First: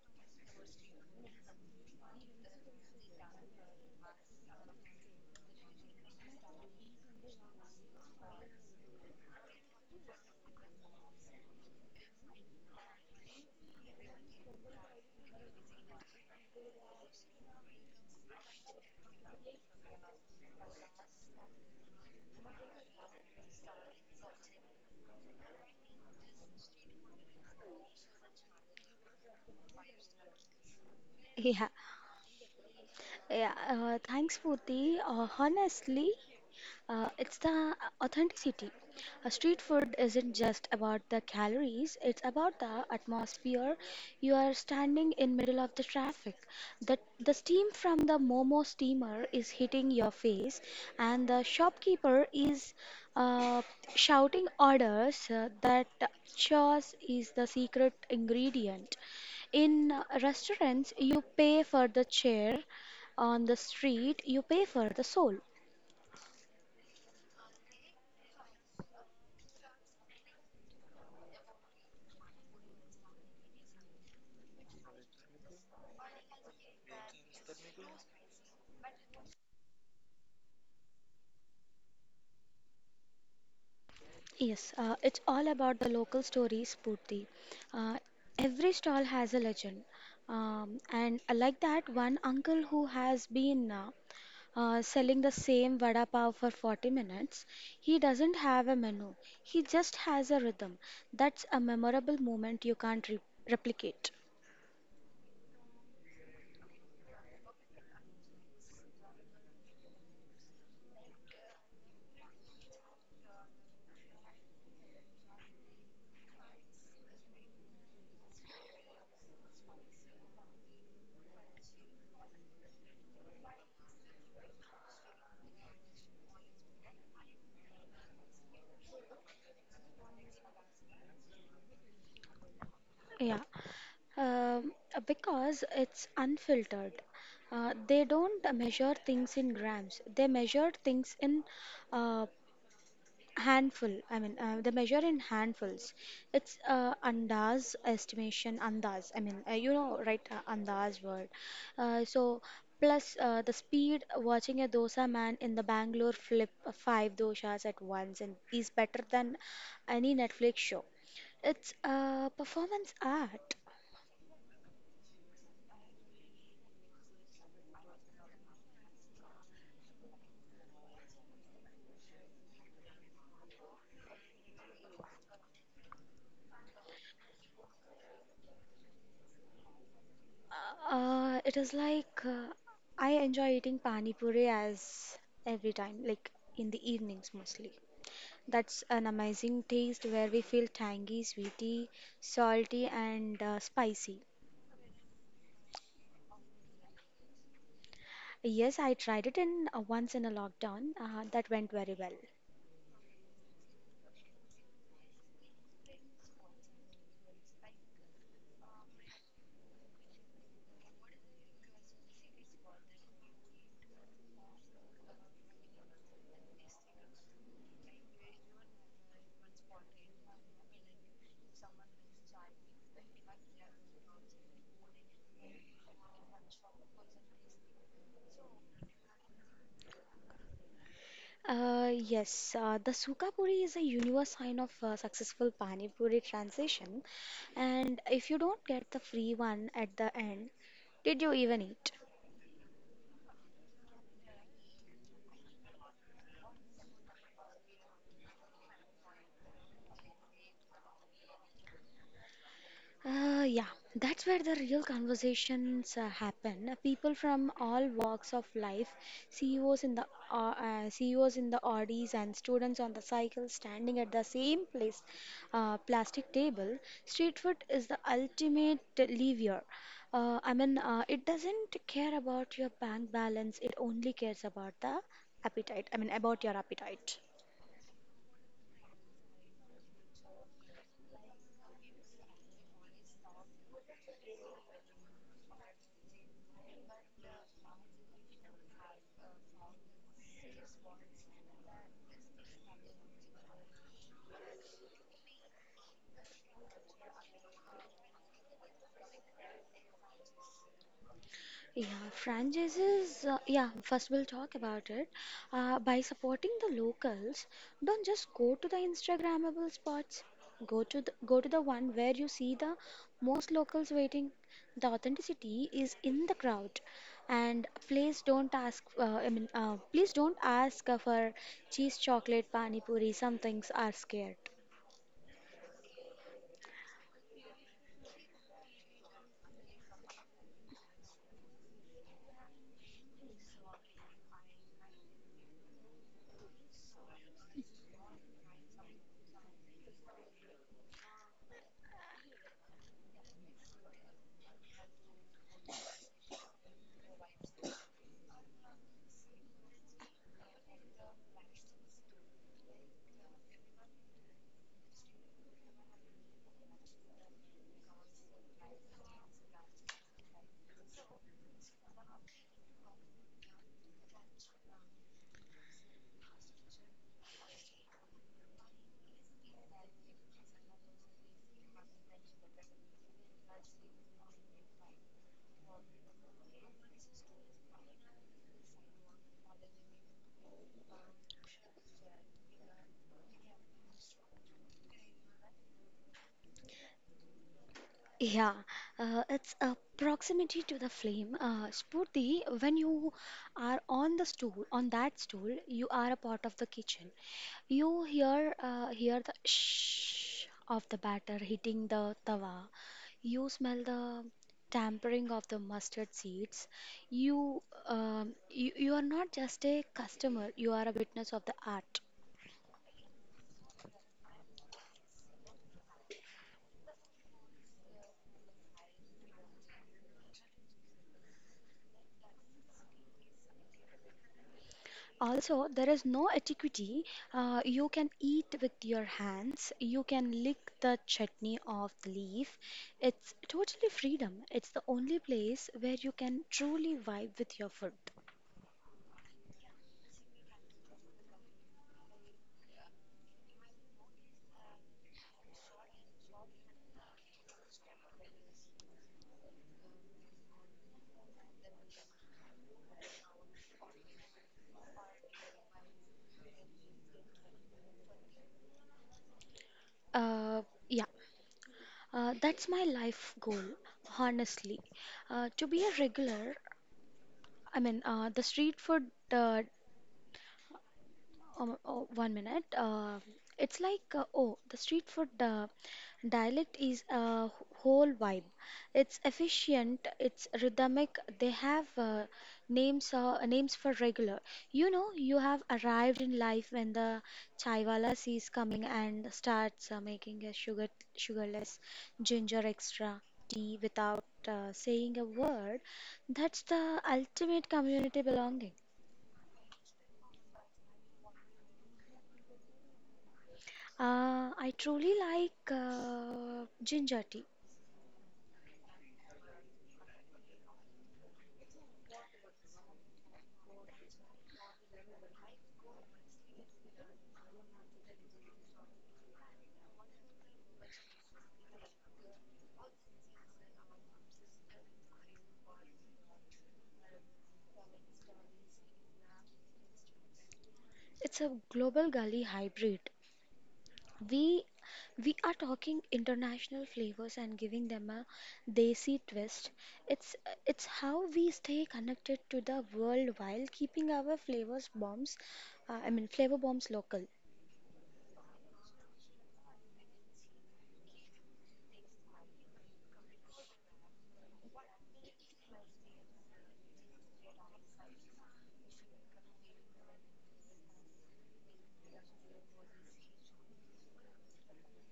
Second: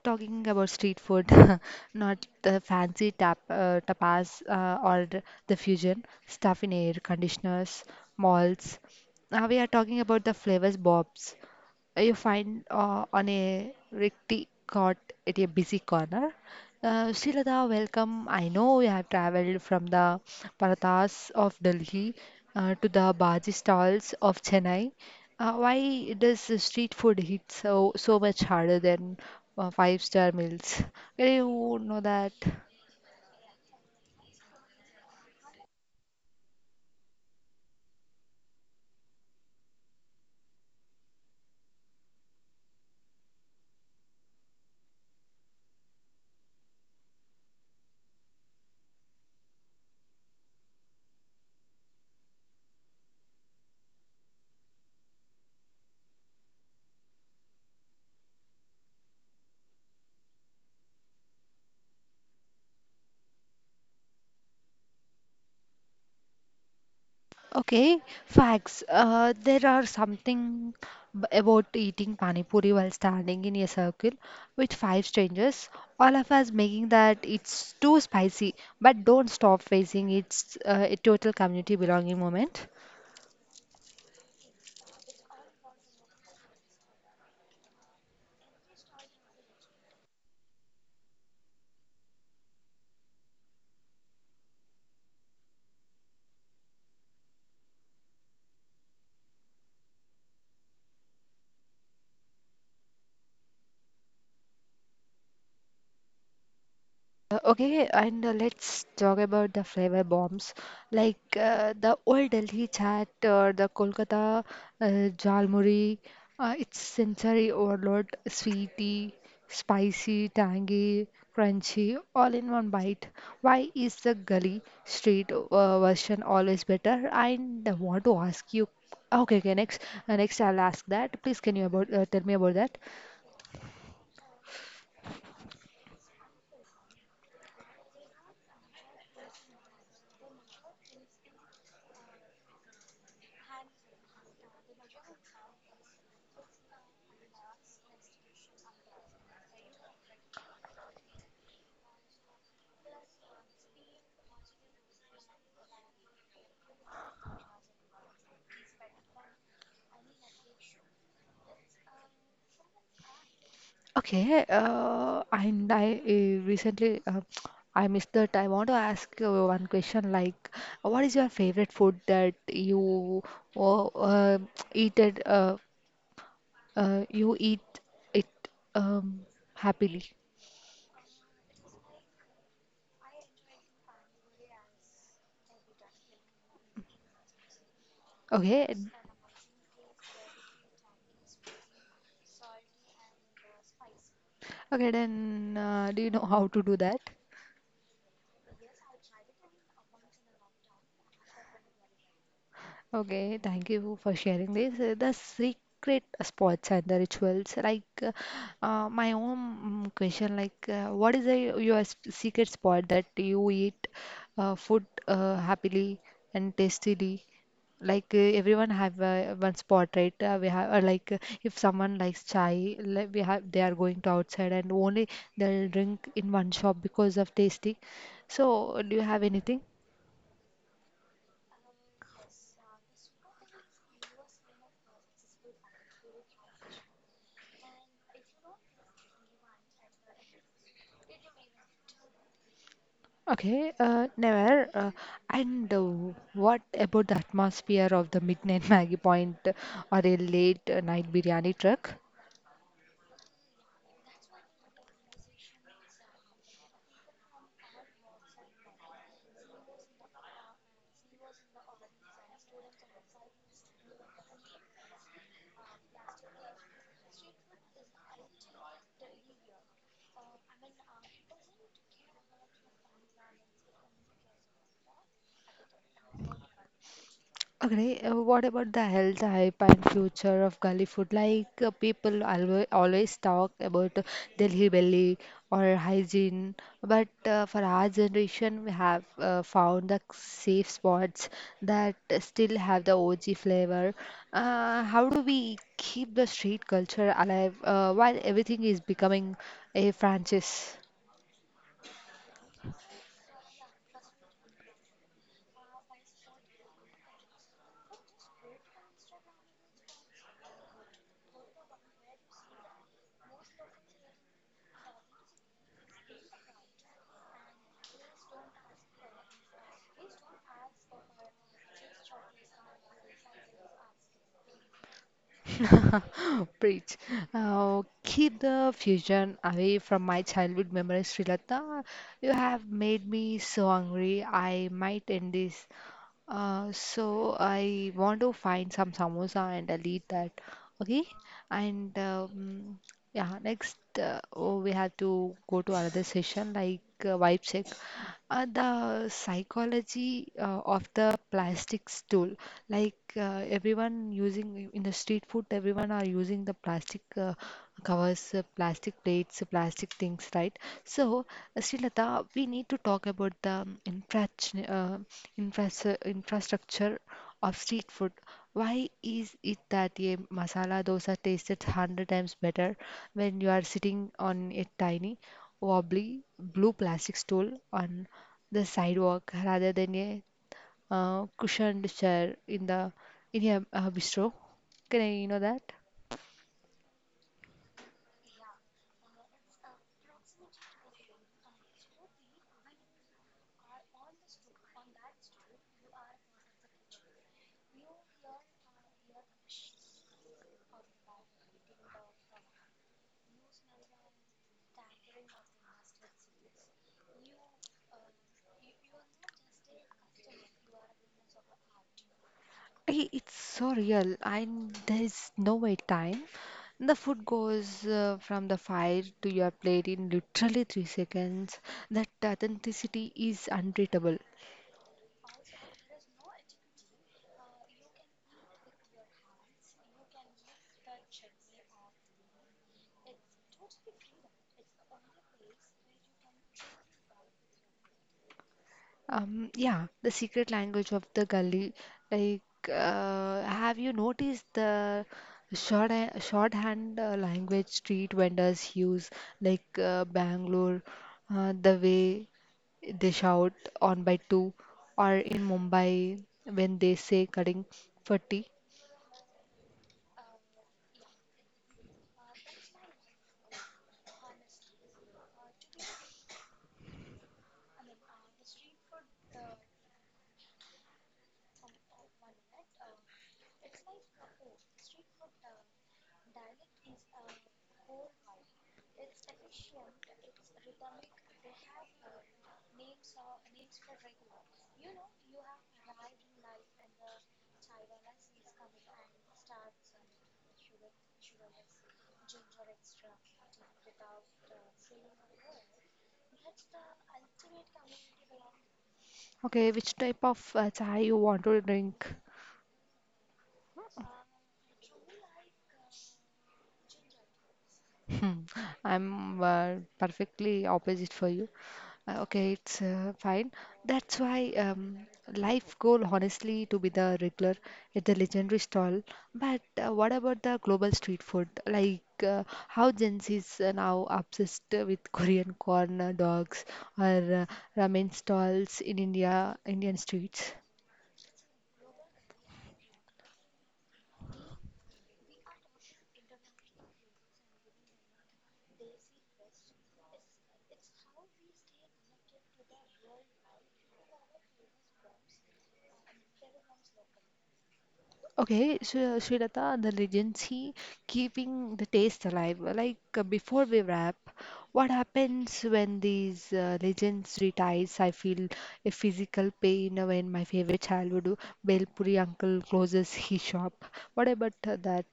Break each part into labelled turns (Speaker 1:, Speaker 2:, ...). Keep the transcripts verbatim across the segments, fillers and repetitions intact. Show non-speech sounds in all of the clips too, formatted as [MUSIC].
Speaker 1: talking about street food, [LAUGHS] not the fancy tap uh, tapas uh, or the the fusion stuff in air conditioners, malls. Now we are talking about the flavors bobs you find uh, on a rickety cot at a busy corner. Uh, Srilata, welcome. I know you have traveled from the parathas of Delhi uh, to the bhaji stalls of Chennai. Uh, why does the street food hit so so much harder than uh, five-star meals? Can
Speaker 2: Yeah,
Speaker 1: you know that?
Speaker 2: yeah. Uh, thanks, Purti. Uh, honestly, uh, it's the authenticity. A street food isn't just about the calories, it's about the atmosphere. You are standing in middle of the traffic. The, the steam from the Momo steamer is hitting your face and the shopkeeper is uh, shouting orders uh, that chos is the secret ingredient. In uh, restaurants, you pay for the chair. On the street, you pay for the soul.
Speaker 1: Okay, facts. Uh, there are something b- about eating pani puri while standing in a circle with five strangers. All of us making that it's too spicy, but don't stop facing it's uh, a total community belonging moment.
Speaker 2: Yes, uh, it's all about the local stories, Purti. Uh, every stall has a legend. Um, and I like that one uncle who has been uh, uh, selling the same vada pav for forty minutes, he doesn't have a menu. He just has a rhythm. That's a memorable moment you can't re- replicate.
Speaker 1: Uh, Okay, and uh, let's talk about the flavor bombs, like uh, the old Delhi chaat or the Kolkata uh, Jalmuri. Uh, it's sensory overload, sweety, spicy, tangy, crunchy, all in one bite. Why is the gully street uh, version always better? And I want to ask you. Okay, okay, next, uh, next I'll ask that. Please, can you about uh, tell me about that?
Speaker 2: Yeah. Um uh, because it's unfiltered. Uh, they don't measure things in grams. They measure things in uh, handful, I mean, uh, the measure in handfuls. It's uh, andas estimation, andas. I mean, uh, you know, right, uh, andas word. Uh, so, Plus uh, the speed watching a dosa man in the Bangalore flip uh, five doshas at once and is better than any Netflix show. It's uh, performance art.
Speaker 1: Okay, uh, and I uh, recently uh, I missed that. I want to ask uh, one question like, what is your favorite food that you uh, uh, eat it uh, uh, you eat it um, happily?
Speaker 2: Uh, uh, it is like uh, I enjoy eating pani puri as every time, like in the evenings mostly.
Speaker 1: Okay,
Speaker 2: That's an amazing taste where we feel tangy, sweety, salty, and uh, spicy.
Speaker 1: okay. Then uh, do you know how to do that?
Speaker 2: Yes, I tried it in uh, once in a lockdown. Uh, that went very well.
Speaker 1: Okay, thank you for sharing this. Uh, The secret spots and the rituals, like uh, uh, my own mm, question, like uh, what is the, your s- secret spot that you eat uh, food uh, happily and tastily? Like uh, everyone have uh, one spot, right? Uh, we have uh, like uh, if someone likes chai, like we have they are going to outside and only they'll drink in one shop because of tasty. So, do you have anything?
Speaker 2: Uh, yes, uh, the Suka Puri is a universe sign of uh, successful Pani Puri transition. And if you don't get the free one at the end, did you even eat?
Speaker 1: Okay, uh, never. Uh, and uh, what about the atmosphere of the midnight [LAUGHS] Maggie point uh, or a late night biryani truck?
Speaker 2: Uh, yeah, that's where the real conversations uh, happen. Uh, People from all walks of life, C E Os in the uh, uh, C E Os in the Audis and students on the cycle standing at the same place, uh, plastic table. Street food is the ultimate lever. Uh, I mean, uh, it doesn't care about your bank balance. It only cares about the appetite. I mean, about your appetite.
Speaker 1: Okay, uh, what about the health hype and future of Gully food? Like uh, people always always talk about uh, Delhi belly or hygiene, but uh, for our generation, we have uh, found the safe spots that still have the O G flavor. Uh, how do we keep the street culture alive uh, while everything is becoming a franchise?
Speaker 2: Yeah, franchises. Uh, yeah, first we'll talk about it. Uh, by supporting the locals, don't just go to the Instagrammable spots. Go to the, go to the one where you see the most locals waiting. The authenticity is in the crowd, and please don't ask. Uh, I mean, uh, please don't ask uh, for cheese, chocolate, pani puri. Some things are scared.
Speaker 1: [LAUGHS] Preach. Uh, keep the fusion away from my childhood memories, Srilata. You have made me so hungry. I might end this. Uh, so I want to find some samosa and I'll eat that. Okay? And um, yeah, next uh, oh, we have to go to another session like uh, vibe check. Uh, the psychology uh, of the plastic stool. Like uh, everyone using in the street food, everyone are using the plastic uh, covers, uh, plastic plates, uh, plastic things, right? So, uh, Srilata, we need to talk about the um, infra uh, infras- uh, infrastructure of street food. Why is it that a masala dosa tastes one hundred times better when you are sitting on a tiny, wobbly blue plastic stool on the sidewalk rather than a uh, cushioned chair in the in a uh, bistro? Can I know that?
Speaker 2: Yeah, uh, it's a proximity to the flame. Uh, Spurti, when you are on the stool, on that stool, you are a part of the kitchen. You hear uh, hear the shh of the batter hitting the tawa. You smell the tampering of the mustard seeds. You, um, you you are not just a customer. You are a witness of the art.
Speaker 1: I- It's so real, and there is no wait time. The food goes uh, from the fire to your plate in literally three seconds. That authenticity is unbeatable.
Speaker 2: Also, there is no etiquette. Uh, you can eat with your hands. You can lick the chutney off the leaf. It's totally freedom. It's the only place where you can truly vibe with your food.
Speaker 1: Um, yeah, the secret language of the gully. Like, uh, have you noticed the short shorthand uh, language street vendors use, like uh, Bangalore, uh, the way they shout on by two, or in Mumbai when they say cutting for tea.
Speaker 2: Uh, yeah, uh, that's my life goal, honestly. Uh, to be a regular, I mean, uh, the street food, uh, um, oh, one minute. Uh, it's like, uh, oh, the street food uh, dialect is a whole vibe. It's efficient, it's rhythmic. They have uh, names uh, names for regular. You know, you have arrived in life when the chaiwala sees coming and starts uh, making a sugar sugarless ginger extra tea without uh, saying a word. That's the ultimate community belonging.
Speaker 1: Okay, which type of uh, chai you want to drink?
Speaker 2: Uh, I truly like uh, ginger tea.
Speaker 1: Hmm, I'm uh, perfectly opposite for you. Uh, okay, it's uh, fine. That's why um, life goal, honestly, to be the regular at the legendary stall. But uh, what about the global street food? Like uh, how Gen Z is uh, now obsessed with Korean corn dogs or uh, ramen stalls in India, Indian streets.
Speaker 2: It's a global gully hybrid. We we are talking international flavors and giving them a desi twist. It's it's how we stay connected to the world while keeping our flavors bombs, uh, I mean flavor bombs local.
Speaker 1: Okay, so Srilata, the regency keeping the taste alive. Like uh, before we wrap, what happens when these uh, legends retires? I feel a physical pain when my favorite childhood Bel Puri uncle closes his shop. What about uh, that?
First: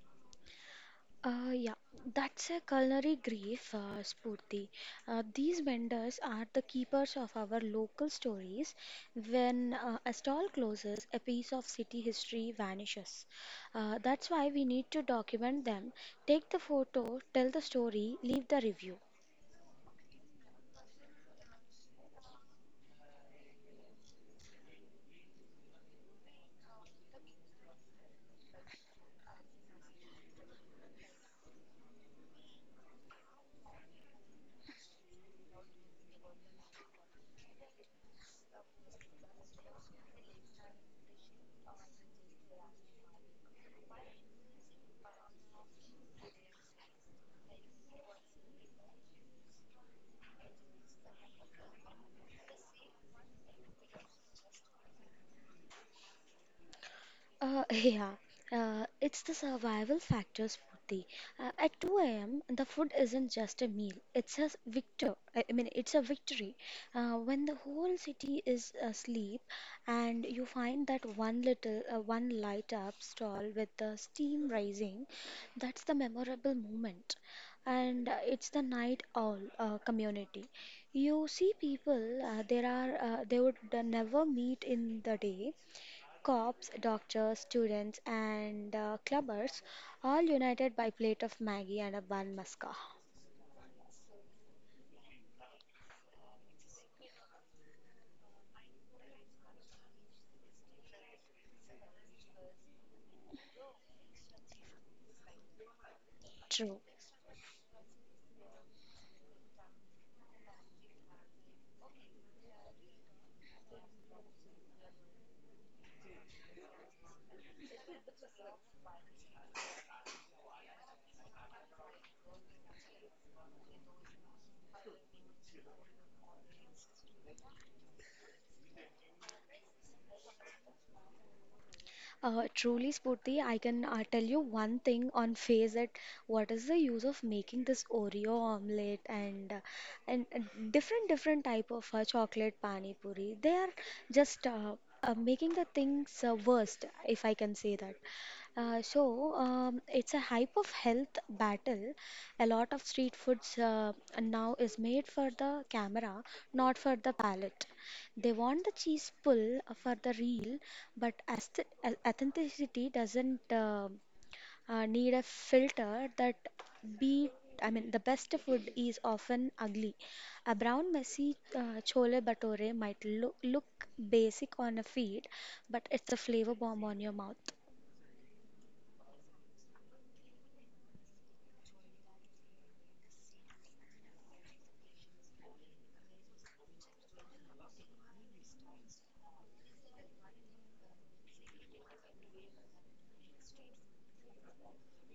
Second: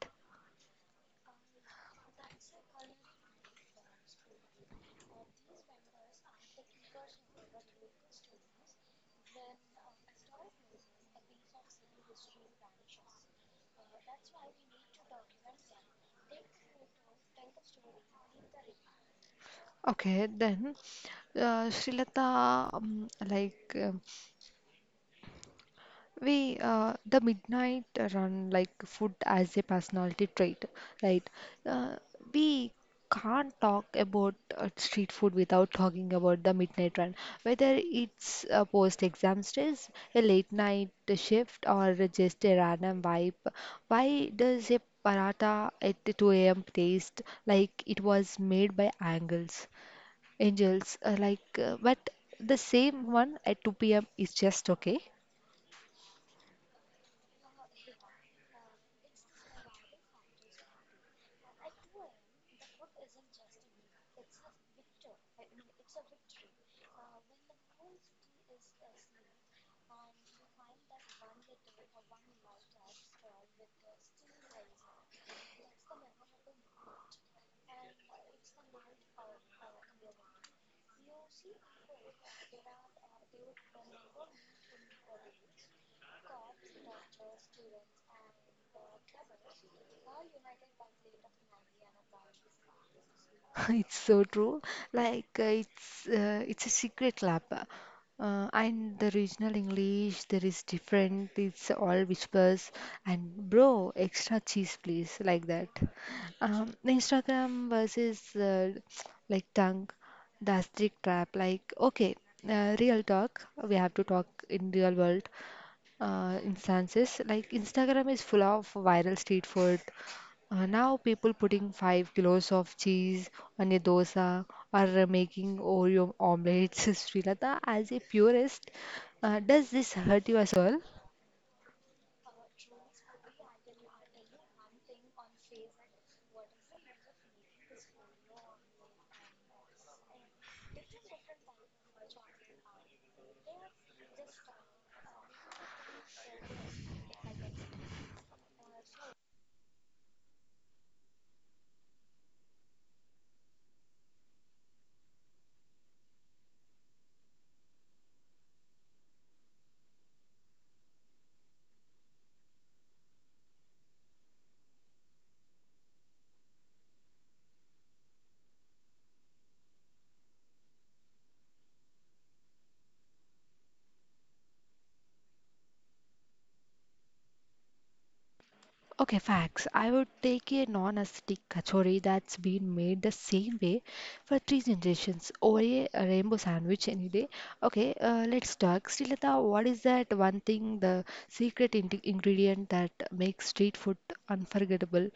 Speaker 2: Uh, yeah, that's a culinary grief, uh, Spurti. Uh, these vendors are the keepers of our local stories. When uh, a stall closes, a piece of city history vanishes. Uh, that's why we need to document them. Take the photo, tell the story, leave the review.
Speaker 1: Okay, then uh, Srilata, um, like uh, we uh, the midnight run like food as a personality trait, right? Uh, we can't talk about uh, street food without talking about the midnight run, whether it's a post-exam stress, a late night shift, or just a random vibe. Why does a paratha at two a m taste like it was made by angels, angels? Uh, like, uh, but the same one at two p m is just okay.
Speaker 2: Uh, [LAUGHS] yeah, uh, it's the survival factors, Smriti. Uh, at two a m, the food isn't just a meal; it's a victor. I I mean, it's a victory. Uh, when the whole city is asleep, and you find that one little, uh, one light up stall with the steam rising, that's the memorable moment. And uh, it's the night owl uh, community. You see people uh, there are uh, they would uh, never meet in the day. Cops, doctors, students, and uh, clubbers all united by plate of Maggie and a bun maska.
Speaker 1: [LAUGHS] It's so true. Like uh, it's uh, it's a secret lab, uh, and the regional English there is different. It's all whispers and bro, extra cheese please, like that. Um,
Speaker 2: True.
Speaker 1: Instagram versus uh, like tongue, the asterisk trap. Like okay, uh, real talk. We have to talk in real world uh, instances. Like Instagram is full of viral street food. Uh, now people putting five kilos of cheese on a dosa or uh, making Oreo omelets. [LAUGHS] Srilata, as a purist, uh, does this hurt you as well?
Speaker 2: Uh, truly, Spurti, I can uh, tell you one thing on face that what is the use of making this Oreo omelette and uh, and uh, different different type of uh, chocolate pani puri. They are just uh, uh, making the things uh, worst, if I can say that. Uh, so um, it's a hype of health battle. A lot of street foods uh, now is made for the camera, not for the palate. They want the cheese pull for the reel, but ast- au- authenticity doesn't uh, uh, need a filter that beat. I mean, the best food is often ugly. A brown, messy uh, chole bhature might loo- look basic on a feed, but it's a flavor bomb on your mouth.
Speaker 1: Okay, facts. I would take a non-acidic kachori that's been made the same way for three generations over a rainbow sandwich any day. Okay, uh, let's talk. Srilata, what is that one thing, the secret in ingredient that makes street food unforgettable?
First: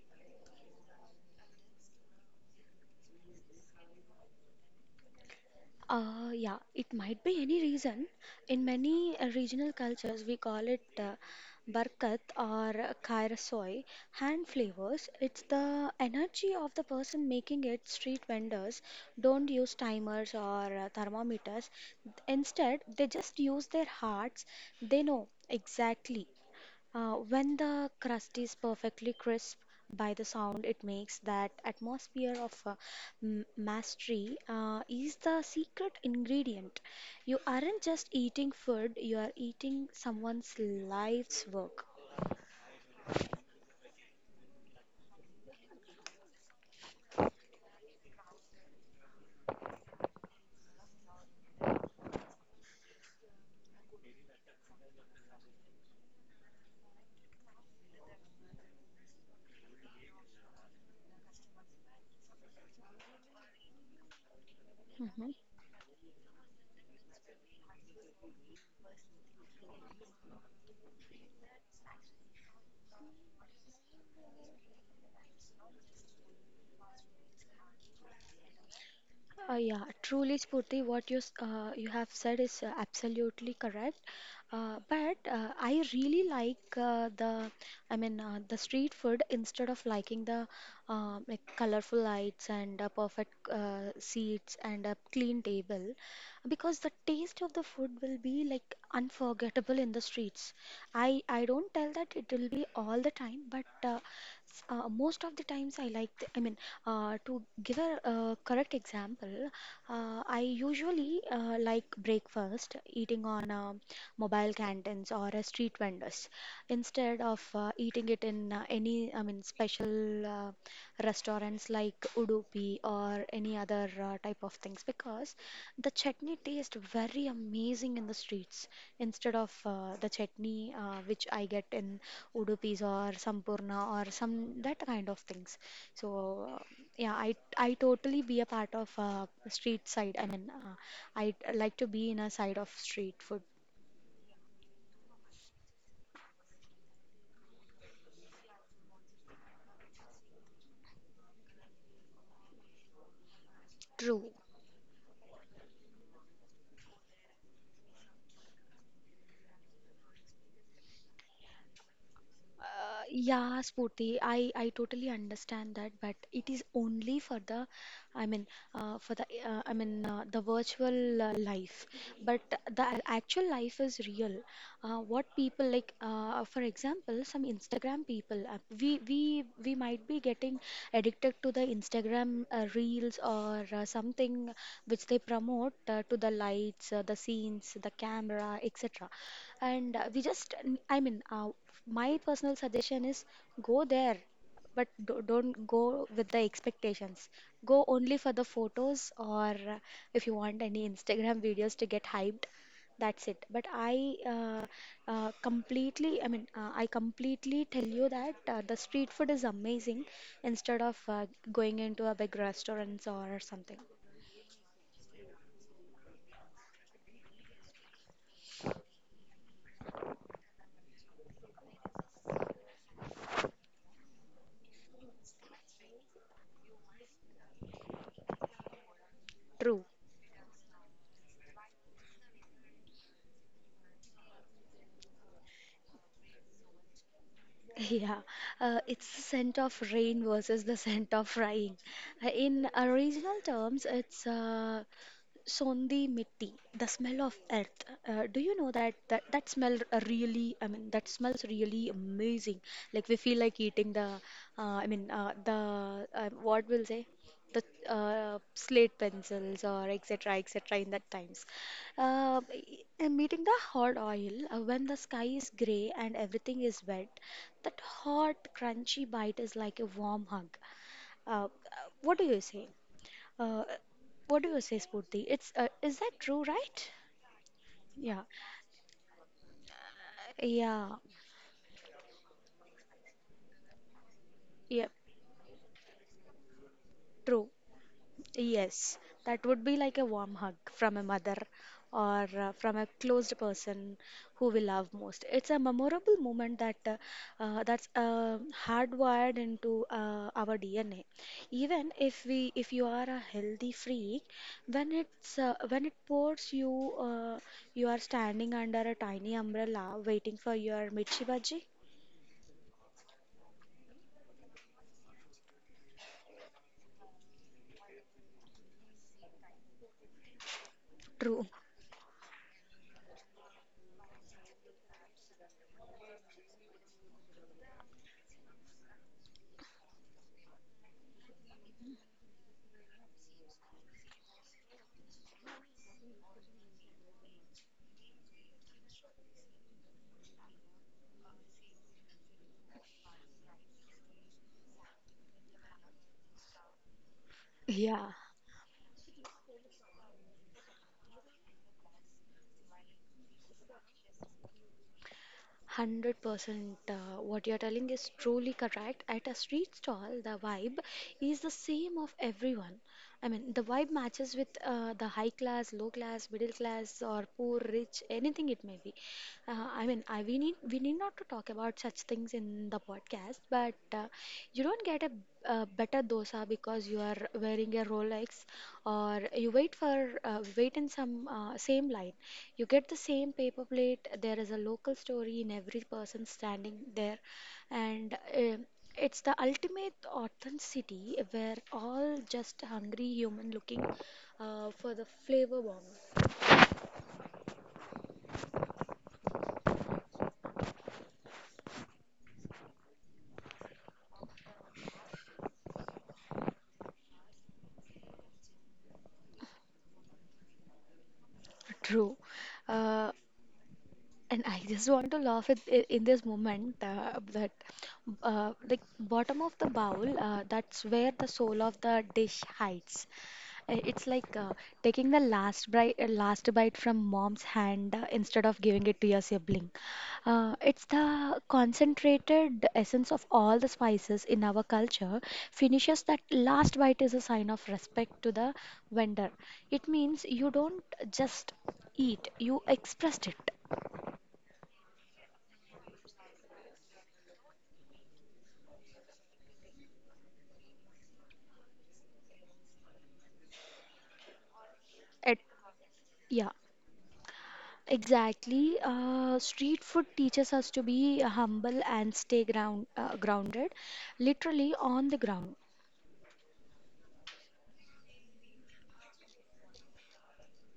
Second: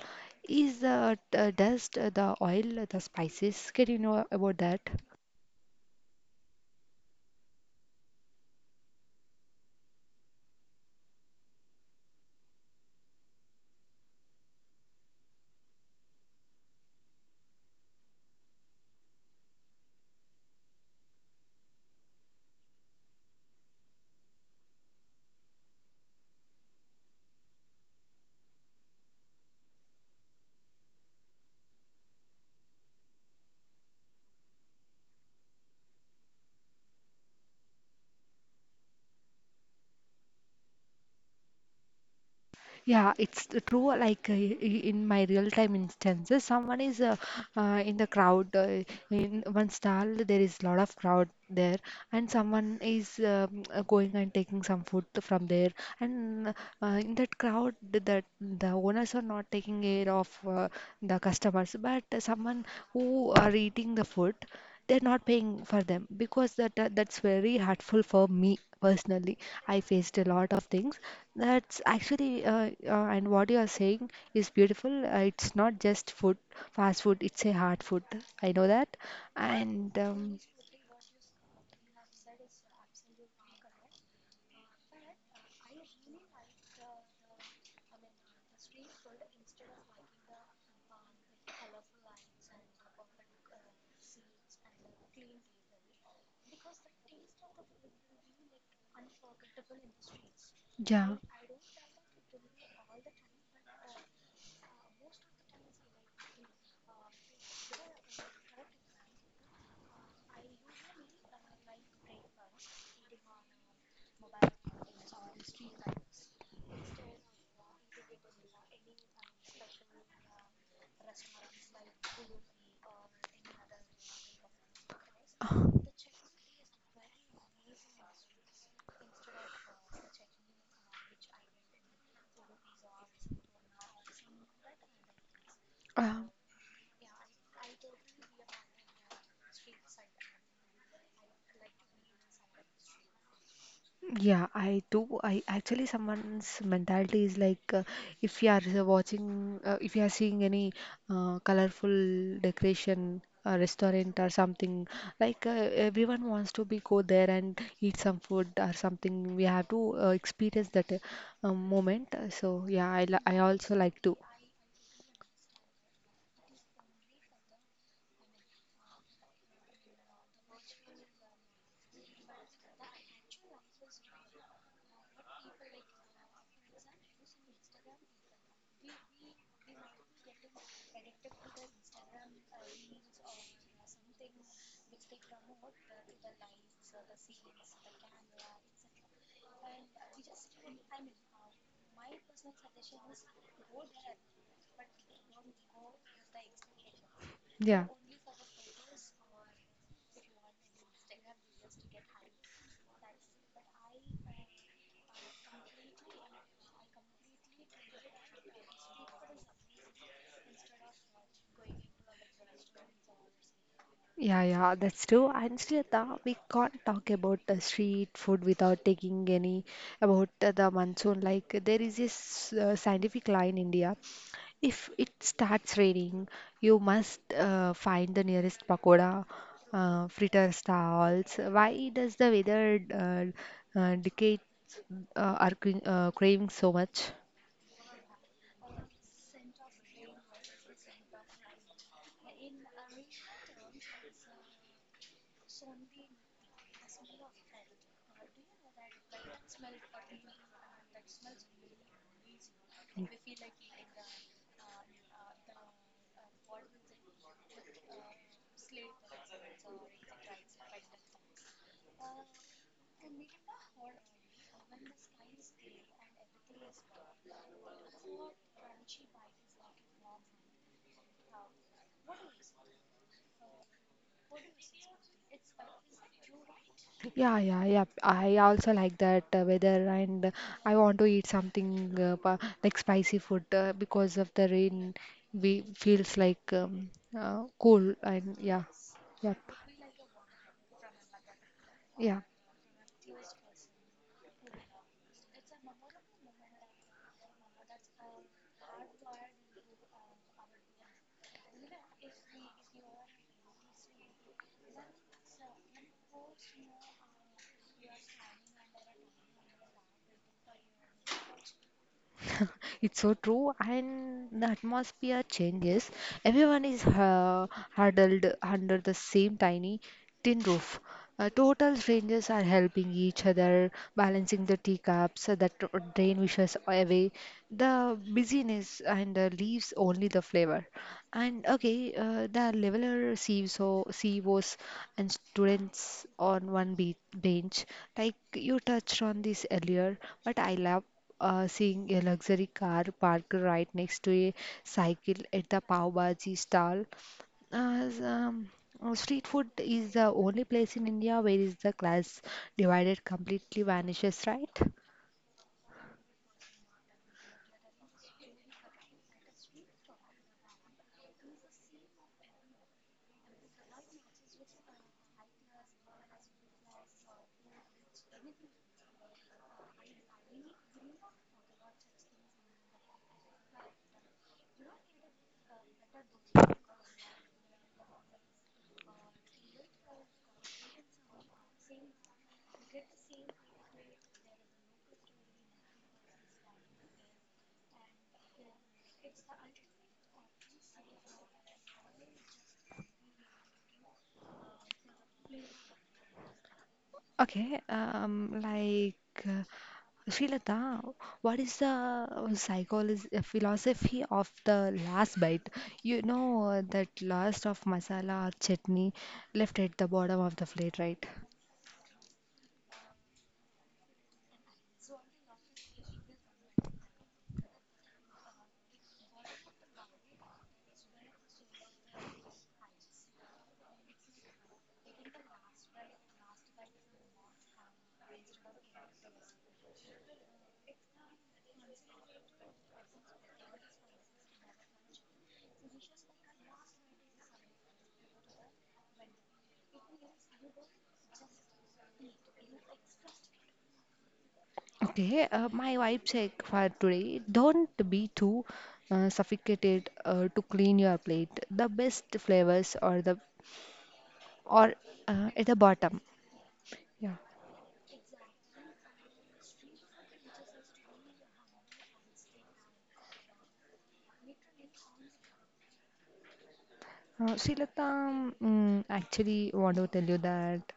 Speaker 1: Is the uh, dust, uh, the oil, the spices? Can you know about that?
Speaker 2: Uh, yeah, it might be any reason. In many uh, regional cultures, we call it uh, barkat or uh, kairasoy, hand flavors. It's the energy of the person making it. Street vendors don't use timers or uh, thermometers. Instead, they just use their hearts. They know exactly uh, when the crust is perfectly crisp by the sound it makes, that atmosphere of uh, m- mastery uh, is the secret ingredient. You aren't just eating food, you are eating someone's life's work.
Speaker 1: Yeah, it's the true. Like uh, i- in my real-time instances, someone is uh, uh, in the crowd. Uh, in one stall, there is lot of crowd there, and someone is um, uh, going and taking some food from there. And uh, in that crowd, th- that the owners are not taking care of uh, the customers, but someone who are eating the food they're not
Speaker 2: Mhm.
Speaker 1: paying for them because that that- that's very hurtful for me personally. I faced a lot of things. That's actually uh, uh, and what you are saying is beautiful. uh, it's not just food, fast food, it's a hard food. I know that.
Speaker 2: Uh, yeah,
Speaker 1: And um,
Speaker 2: truly, Spurti, what you s- uh, you have said is uh, absolutely correct. Uh, but uh, I really like uh, the, I mean, uh, the street food instead of liking the um like colorful lights and uh, perfect uh, seats and a clean table, because the taste of the food will be like unforgettable in the streets.
Speaker 1: yeah.
Speaker 2: I I don't tell that it will be all the time, but uh, s- uh, most of the times I like. The, I mean, uh, to give a uh, correct example, uh, I usually uh, like breakfast eating on uh, mobile canteens or uh, street vendors instead of uh, eating it in uh, any, I mean, special uh, restaurants like Udupi or any other uh, type of things because the chutney tastes very amazing in the streets instead of uh, the chutney uh, which I get in Udupis or Sampurna or some that kind of things. So
Speaker 1: uh,
Speaker 2: yeah, I I totally be a part of uh, street side. I mean, uh, I like to be in a side of street food.
Speaker 1: yeah, I do. I actually someone's mentality is like uh, if you are uh, watching, uh, if you are seeing any uh, colorful decoration, uh, restaurant
Speaker 2: True.
Speaker 1: or something, like uh, everyone wants to be go there and eat some food or something. We have to uh, experience that uh, um, moment. So yeah,
Speaker 2: Uh,
Speaker 1: I li- I
Speaker 2: yeah,
Speaker 1: also like
Speaker 2: Spooty,
Speaker 1: to.
Speaker 2: I, I totally understand that, but it is only for the, I mean, uh, for the, uh, I mean, uh, the virtual uh, life. But the a- actual life is real. Uh, what people like, uh, for example, some Instagram people, uh, we we we might be getting addicted to the Instagram uh, reels or uh, something which they promote uh, to the lights, uh, the scenes, the camera, etc, and uh, we just I mean uh, my personal suggestion is go there but do- don't go with the expectations, go
Speaker 1: Yeah.
Speaker 2: only for the photos or uh, if you want any instagram videos to get hyped, that's it. But I uh, uh, completely I mean uh, I completely tell you that uh, the street food is amazing instead of uh, going into a big restaurants or something
Speaker 1: Yeah, yeah, that's true. And Shrita, we can't talk about the street food without taking any about uh, the monsoon. Like there is this uh, scientific law in India. If it starts raining, you must uh, find the nearest pakoda,
Speaker 2: true.
Speaker 1: uh, fritter stalls. Why does the weather uh, uh, dictate uh, our cra- uh, craving so much?
Speaker 2: [LAUGHS] Yeah, uh, it's the scent of rain versus the [LAUGHS] scent of frying. Uh, In uh, Regional terms, it's uh, Sondi mitti, the smell of earth. Uh, do you know that, that that smell r- uh, really? I mean, that smells really amazing. Like we feel like eating the. Uh, I mean, uh, the uh, what will say, the uh, slate pencils or et cetera et cetera. In that times, uh, and meeting the hot oil uh, when the sky is grey and everything is wet. That hot crunchy bite is like a warm hug. Uh, uh, what do you say? Uh, what do you say, Spurti? It's uh, is that true, right?
Speaker 1: Yeah, yeah, yeah.
Speaker 2: Yeah,
Speaker 1: I also like that uh, weather, and I
Speaker 2: yeah,
Speaker 1: want to eat something uh, pa- like spicy food uh, because of the
Speaker 2: yeah,
Speaker 1: rain. We feels like um, uh,
Speaker 2: true.
Speaker 1: cool, and yeah,
Speaker 2: Yes,
Speaker 1: yep,
Speaker 2: that would be like a warm hug from a mother
Speaker 1: yeah.
Speaker 2: or uh, from a closed person who we love most. It's a memorable moment that uh, uh, that's uh, hardwired into uh, our D N A. Even if we If you are a healthy freak, when it's uh, when it pours, you uh, you are standing under a tiny umbrella waiting for your mirchi bhaji.
Speaker 1: [LAUGHS] It's so true, and the atmosphere changes. Everyone is uh, huddled under the same tiny tin roof. Uh,
Speaker 2: True.
Speaker 1: total strangers are helping each other, balancing the teacups uh, that dr- drain wishes away. The busyness and uh, leaves only the flavor. And okay, uh, the leveler C E Os C E Os and students on one be bench, like you touched on this earlier, but I love uh, seeing a luxury car parked right next to a cycle at the Pav Bhaji stall.
Speaker 2: [LAUGHS]
Speaker 1: As,
Speaker 2: Yeah.
Speaker 1: um, uh, street food is the only place in India where is the class divided completely vanishes, right?
Speaker 2: one hundred percent uh, what you're telling is truly correct. At a street stall, the vibe is the same of everyone. I mean, the vibe matches with uh, the high class, low class, middle class, or poor, rich, anything it may be. Uh, I mean, I, we need we need not to talk about such things in the podcast, but uh, you don't get a, uh better dosa because you are wearing a Rolex, or you wait for uh, wait in some uh, same line. You get the same paper plate. There is a local story in every person standing there, and um it's the ultimate authenticity where all just hungry human looking uh, for the flavor bomb.
Speaker 1: Okay, um, like. uh, Srilata, what is the psychology philosophy of the last bite? You know uh, that last of masala or chutney left at the bottom of the plate, right?
Speaker 2: True, uh, and I just want to laugh at i- in this moment uh, that, uh, like bottom of the bowl, uh, that's where the soul of the dish hides. I- It's like uh, taking the last bite, uh, last bite from mom's hand uh, instead of giving it to your sibling. Uh, it's the concentrated essence of all the spices in our culture. Finishes that last bite is a sign of respect to the vendor. It means you don't just eat, you expressed it.
Speaker 1: Okay, uh, my vibe check for today. Don't be too uh, suffocated uh, to clean your plate. The best flavors are the or uh,
Speaker 2: It,
Speaker 1: at the bottom.
Speaker 2: yeah.
Speaker 1: Yeah.
Speaker 2: Exactly. Uh, street food teaches us to be humble and stay ground, uh, grounded, literally on the ground.
Speaker 1: Uh, Srilata, um, actually want to tell you that.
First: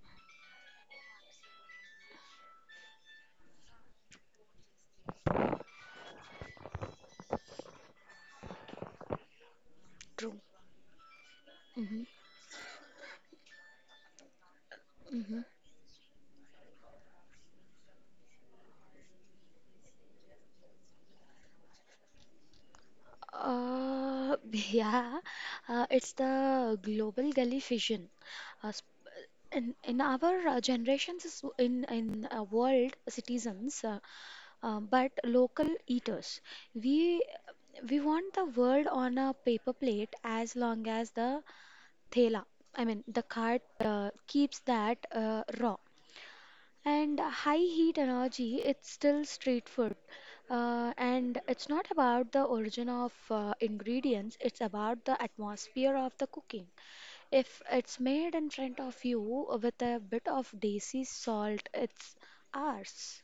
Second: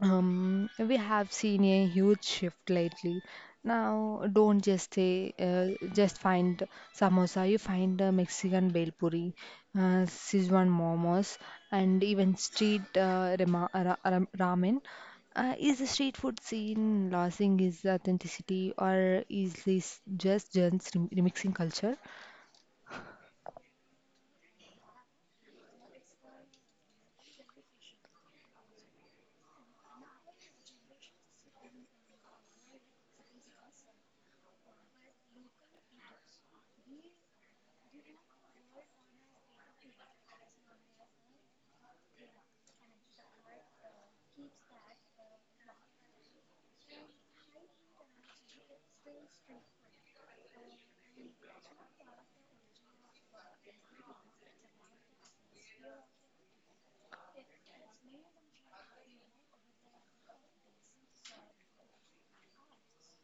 Speaker 1: Um, we have seen a huge shift lately. Now, don't just say, uh, just find samosa. You find a Mexican bel puri, uh,
Speaker 2: True.
Speaker 1: Sichuan momos, and
Speaker 2: Mhm,
Speaker 1: even street uh, rama- ra- ra- ramen.
Speaker 2: mhm.
Speaker 1: Uh, is the street food scene losing its authenticity, or is this just just remixing culture?
Speaker 2: Uh, [LAUGHS] yeah, uh, it's the global gully vision. Uh, sp- in, in our uh, generations, is in in uh, world citizens, uh, uh, but local eaters. We we want the world on a paper plate as long as the thela, I mean the cart uh, keeps that uh, raw. And high heat energy, it's still street food. Uh, and it's not about the origin of uh, ingredients, it's about the atmosphere of the cooking. If it's made in front of you with a bit of desi salt, it's ours.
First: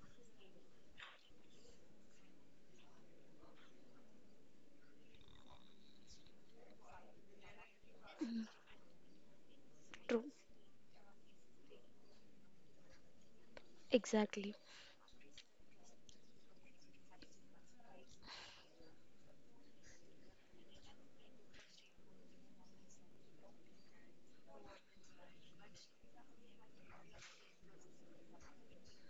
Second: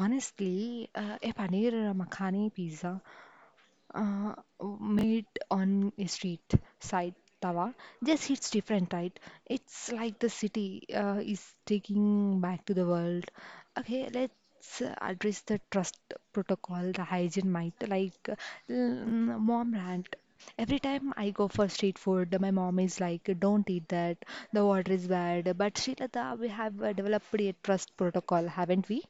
Speaker 1: Honestly, uh, a paneer makhani pizza uh, made on a street side tawa just hits different, right? It's like the
Speaker 2: True,
Speaker 1: city uh, is taking back to the world. Okay,
Speaker 2: exactly.
Speaker 1: let's uh, address the trust protocol, the hygiene might, like uh, mm, mom rant. Every time I go for street food, my mom is like, "Don't eat that. The water is bad." But Srilata, we have uh, developed a trust protocol, haven't we?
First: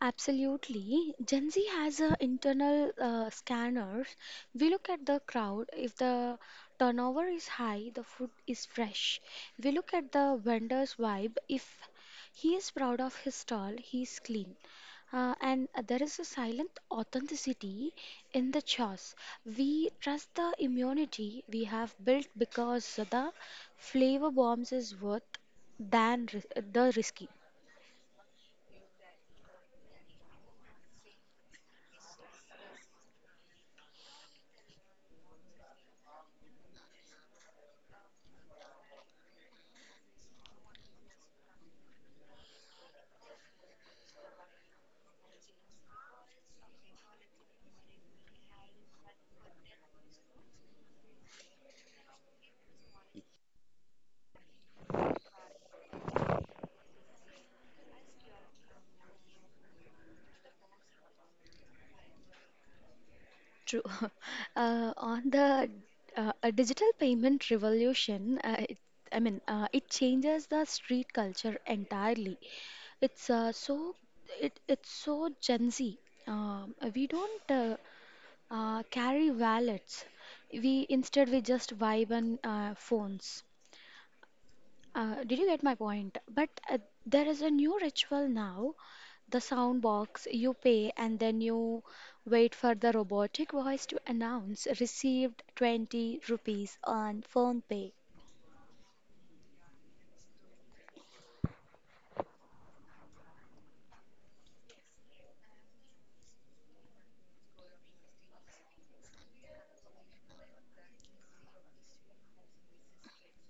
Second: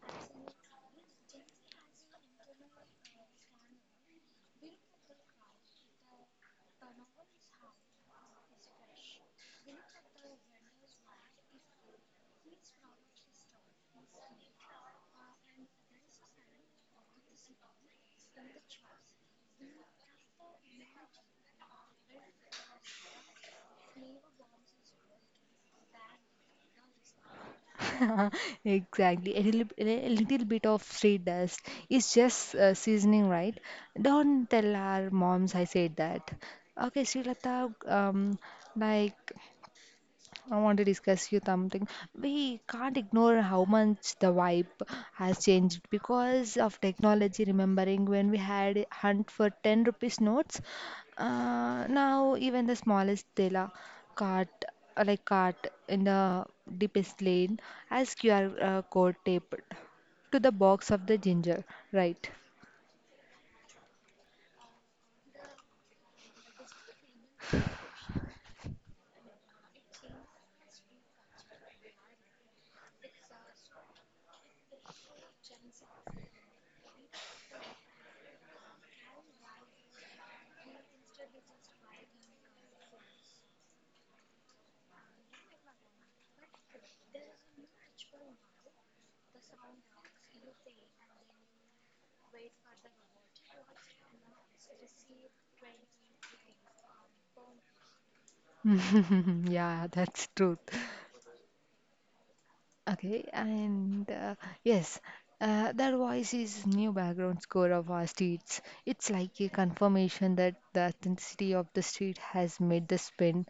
Speaker 2: Absolutely. Gen Z has a internal uh, scanners. We look at the crowd. If the turnover is high, the food is fresh. We look at the vendor's vibe. If he is proud of his stall, he is clean. Uh, and there is a silent authenticity in the choice. We trust the immunity we have built because the flavor bombs is worth than ri- the risky.
Speaker 1: [LAUGHS] Exactly. A little, a little bit of street dust is just uh, seasoning, right? Don't tell our moms I said that. Okay, Srilata, um, like I want to discuss you something. We can't ignore how much the vibe has changed because of technology. Remembering when we had a hunt for ten rupees notes, uh, now even the smallest tela cart, uh, like cart in the deepest lane, has Q R uh, code taped to the box of the ginger, right?
Speaker 2: True. [LAUGHS] Uh, on the uh, a digital payment revolution, uh, it, I mean, uh, it changes the street culture entirely. It's uh, so it it's so Gen Z. Um, we don't uh, uh, carry wallets. We instead we just vibe on uh, phones. Uh, did you get my point? But uh, there is a new ritual now. The sound box, you pay, and then you wait for the robotic voice to announce received twenty rupees on phone pay.
Speaker 1: [LAUGHS] Yeah, that's truth. Okay, and uh, yes, uh, that voice is new background score of our streets. It's like a confirmation that the authenticity of the street has made the spin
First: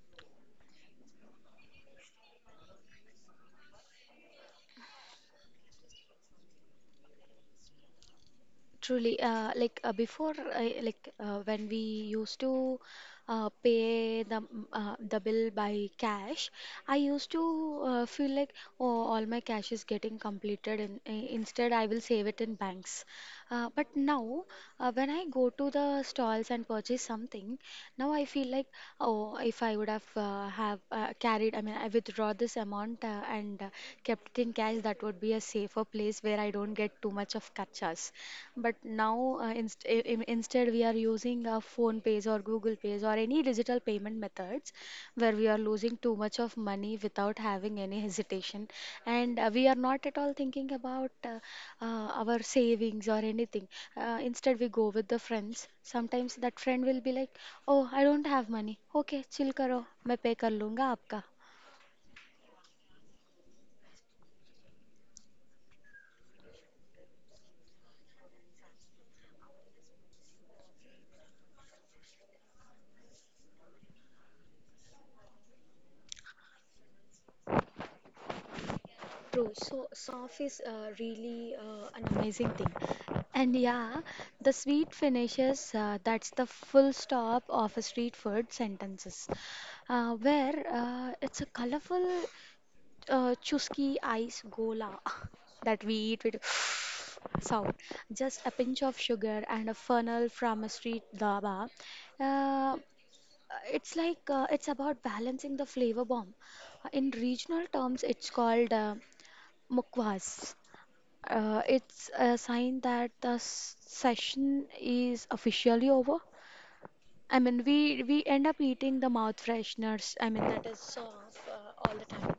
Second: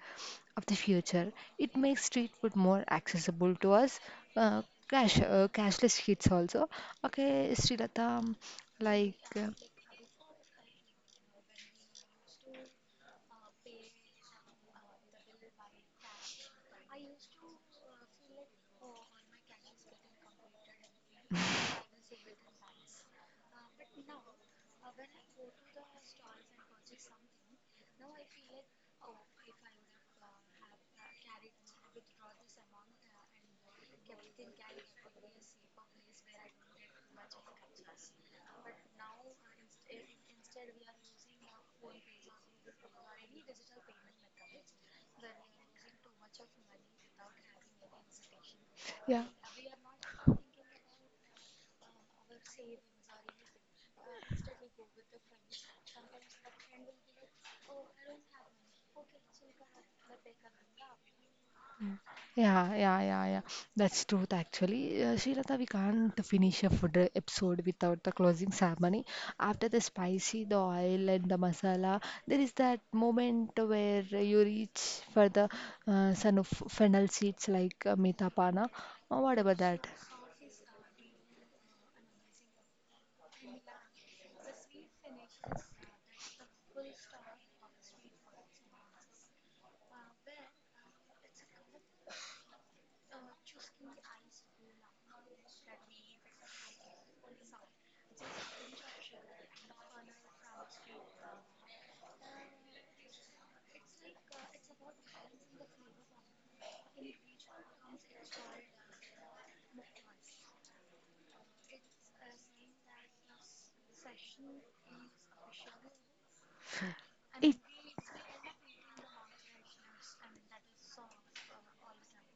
Speaker 1: of the future. It makes street food more accessible to us. Uh, cash, uh, Cashless hits also. Okay, Srilata, um, like,
Speaker 2: Truly,
Speaker 1: uh,
Speaker 2: uh, like uh, before, uh, like uh, when we used to uh, pay the m- uh, the bill by cash, I used to uh, feel like, oh, all my cash is getting completed, and uh, instead I will save it in banks. Uh, but now, uh, when I go to the stalls and purchase something, now I feel like, oh, if I would have uh, have uh, carried, I mean, I withdraw this amount uh, and uh, kept it in cash, that would be a safer place where I don't get too much of kachas. But now, uh, inst i- i- instead, we are using our phone pays or Google pays or any digital payment methods where we are losing too much of money without having any hesitation.
Speaker 1: yeah.
Speaker 2: And uh, we are not at all thinking about uh, uh, our savings or anything. Uh, instead, we go with the friends. Sometimes that friend will be like, "Oh, I don't have money. Okay, chill karo, मैं पे कर लूंगा आपका."
Speaker 1: Mm. Yeah, yeah, yeah, yeah. That's truth, actually. Uh, Srilata, we can't finish a food uh, episode without the closing ceremony. After the spicy, the oil, and the masala, there is that moment where you reach for the uh, son of fennel seeds like uh, Mithapana. Uh, what
Speaker 2: True.
Speaker 1: about
Speaker 2: So
Speaker 1: that?
Speaker 2: soft is uh, really uh, an amazing thing. And yeah, the sweet finishes, uh, that's the full stop of a street food sentences, uh, where uh, it's a colorful uh, chusky ice gola [LAUGHS] that we eat with [SIGHS] sound. Just a pinch of sugar and a funnel from a street dhaba. Uh, it's like uh, it's about balancing the flavor bomb. In regional terms, it's called uh, Mukwas. Uh, it's a sign that the s- session is officially over. I
Speaker 1: It
Speaker 2: mean, we we end up eating the mouth fresheners. I mean, that is so off uh, all the time.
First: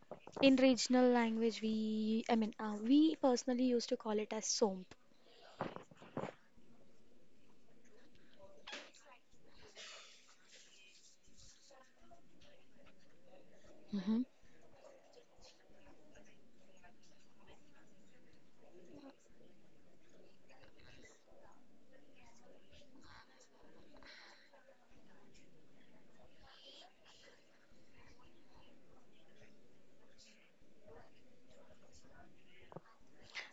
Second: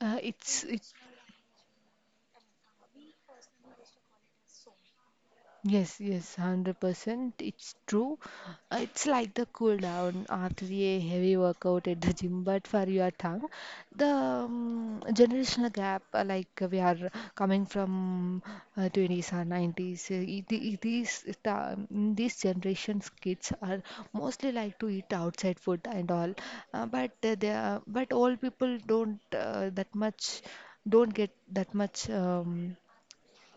Speaker 1: uh,
Speaker 2: In
Speaker 1: it's it
Speaker 2: regional language, we I mean, uh, we personally used to call it as somp.
Speaker 1: Yes, yes, one hundred percent. It's true. Uh, It's like the cool down after a heavy workout at the gym, but for your tongue, the
Speaker 2: Hmm.
Speaker 1: um, generational gap, uh, like uh, we are coming from uh, twenties or nineties, uh, it- it- these ta- mm, these generations kids are mostly like to eat outside food and all, uh, but uh, they are, but old people don't uh, that much don't get that much. Um,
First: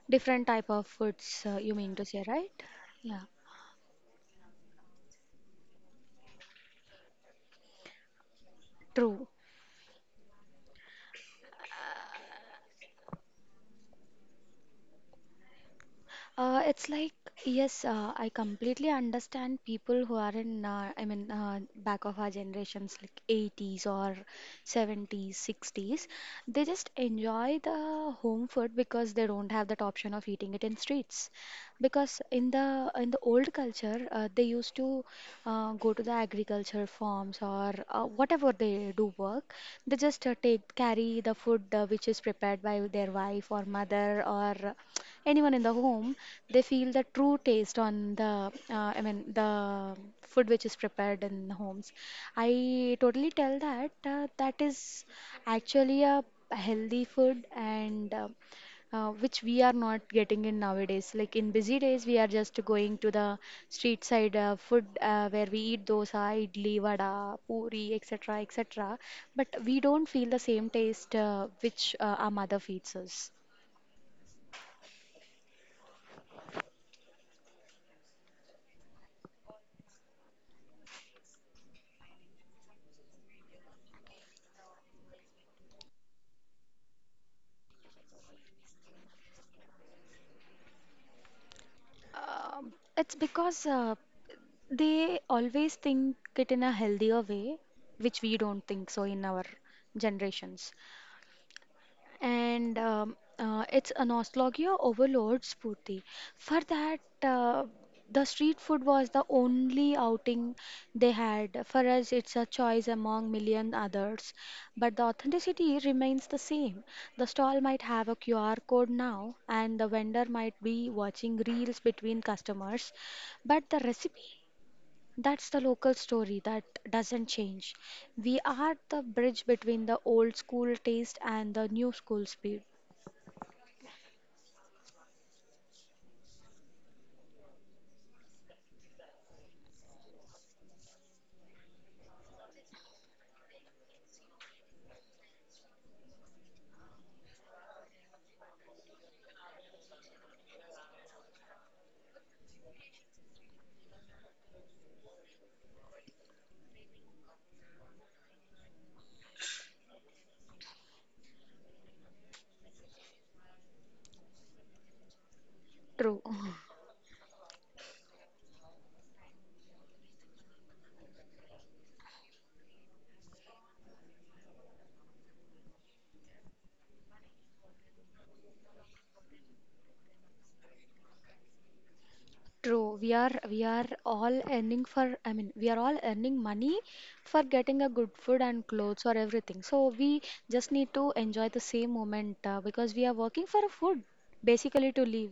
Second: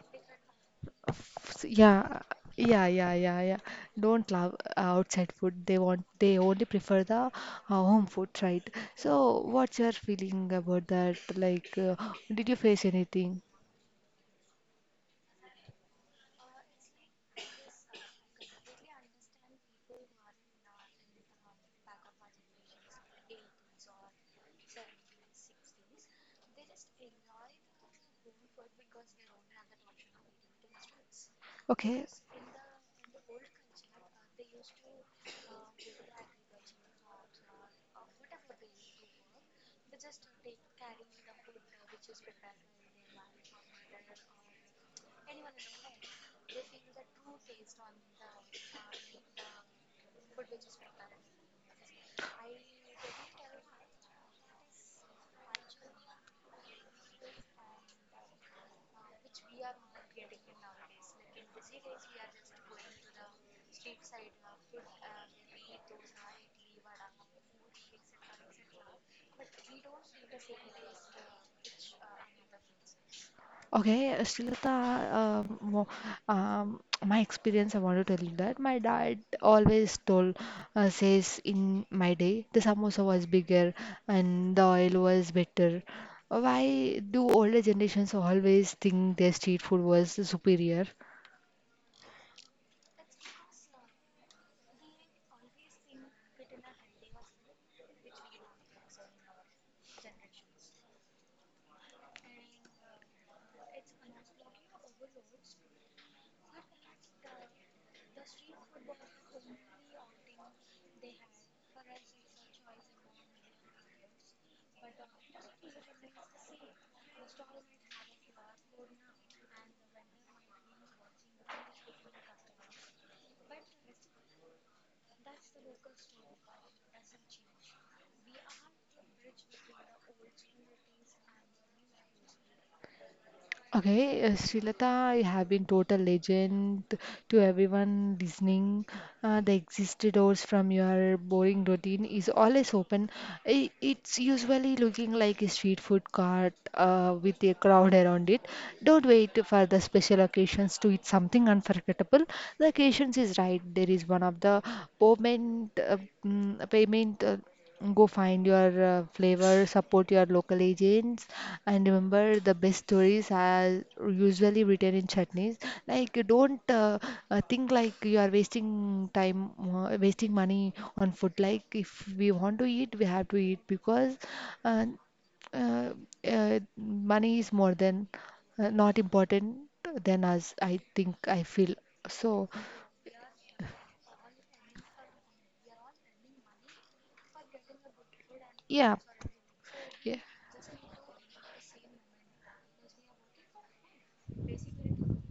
Speaker 2: Different type of foods, uh,
Speaker 1: F-
Speaker 2: you mean to
Speaker 1: Yeah,
Speaker 2: say, right?
Speaker 1: yeah, yeah,
Speaker 2: Yeah,
Speaker 1: yeah, yeah. Don't love uh, outside food. They want, they only prefer the uh, home food, right?
Speaker 2: true.
Speaker 1: So, what's your feeling about that? Like, uh, did you face anything?
Speaker 2: Uh, it's like, yes, uh, I completely understand people who are in, uh, I mean, uh, back of our generations, like eighties or seventies, sixties. They just enjoy the home food because they don't have that option of eating it in streets.
Speaker 1: Okay.
Speaker 2: Because in the in the old culture, uh, they used to uh, go to the agriculture farms or uh, whatever they do work. They just uh, take carry the food uh, which is prepared by their wife or mother or anyone in the home. They feel the true taste on the, uh, i mean the food which is prepared in homes. I totally tell that uh, that is actually a healthy food, and uh, uh, which we are not getting in nowadays. Like in busy days we are just going to the street side uh, food uh, where we eat dosa idli vada puri etc etc, but we don't feel the same taste uh, which uh, our mother feeds us.
Speaker 1: Okay, uh, Srilata, um, wo- um, [TSK] my experience, I want to tell you that my dad always told, uh, says in my day, the samosa was bigger and the oil was better. Why do older generations always think their street food was superior?
Speaker 2: Um, it's because uh, they always think it in a healthier way, which we don't think so in our generations. And um, uh, it's a nostalgia overload, Spurti. For that, uh, the street food was the only outing they had. For us, it's a choice among million others. But the authenticity remains the same. The stall might have a Q R code now, and the vendor might be watching reels between customers, but the recipe, that's the local story that doesn't change. We are the bridge between the old school taste and the new school speed.
Speaker 1: Okay, uh, Srilata, you have been total legend to everyone listening. Uh, the exit doors from your boring routine is always open. I It's usually looking like a street food cart uh, with a crowd around it. Don't wait for the special occasions to eat something unforgettable. The occasions is right. There is one of the payment, uh, mm, payment. uh, Go find your uh, flavor, support your local agents, and remember the best stories are usually written in chutneys. Like,
Speaker 2: True.
Speaker 1: you
Speaker 2: [SIGHS]
Speaker 1: don't uh, uh, think like you are wasting time, uh, wasting money on food. Like, if we want to eat, we have to eat because uh, uh, uh, money is more than uh, not important than us. I think I feel so.
Speaker 2: [LAUGHS] True. We are we are all earning for, I mean, we are all earning money for getting a good food and
Speaker 1: Yeah,
Speaker 2: clothes or everything. So
Speaker 1: yeah.
Speaker 2: we just need to enjoy the same moment uh, because we are working for a food basically to live.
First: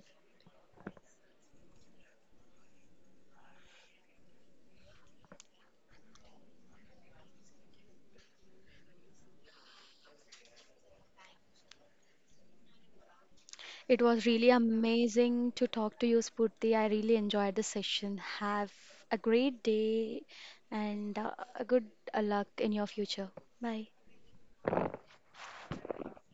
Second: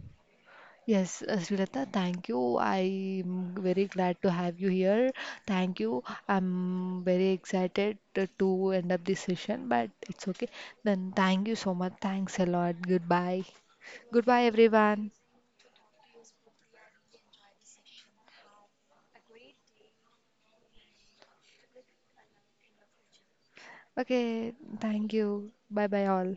Speaker 1: Yes, uh, Srilata, thank you. I'm very glad to have you here. Thank you. I'm very excited to to end up this session, but it's okay. Then thank you so much. Thanks a lot. Goodbye.
Speaker 2: It was
Speaker 1: Goodbye,
Speaker 2: really
Speaker 1: everyone.
Speaker 2: amazing to talk to you, Spurti. I really enjoyed the session. Have a great day and uh, a good uh, luck in your future. Bye.
Speaker 1: Okay, thank you. Bye bye, all.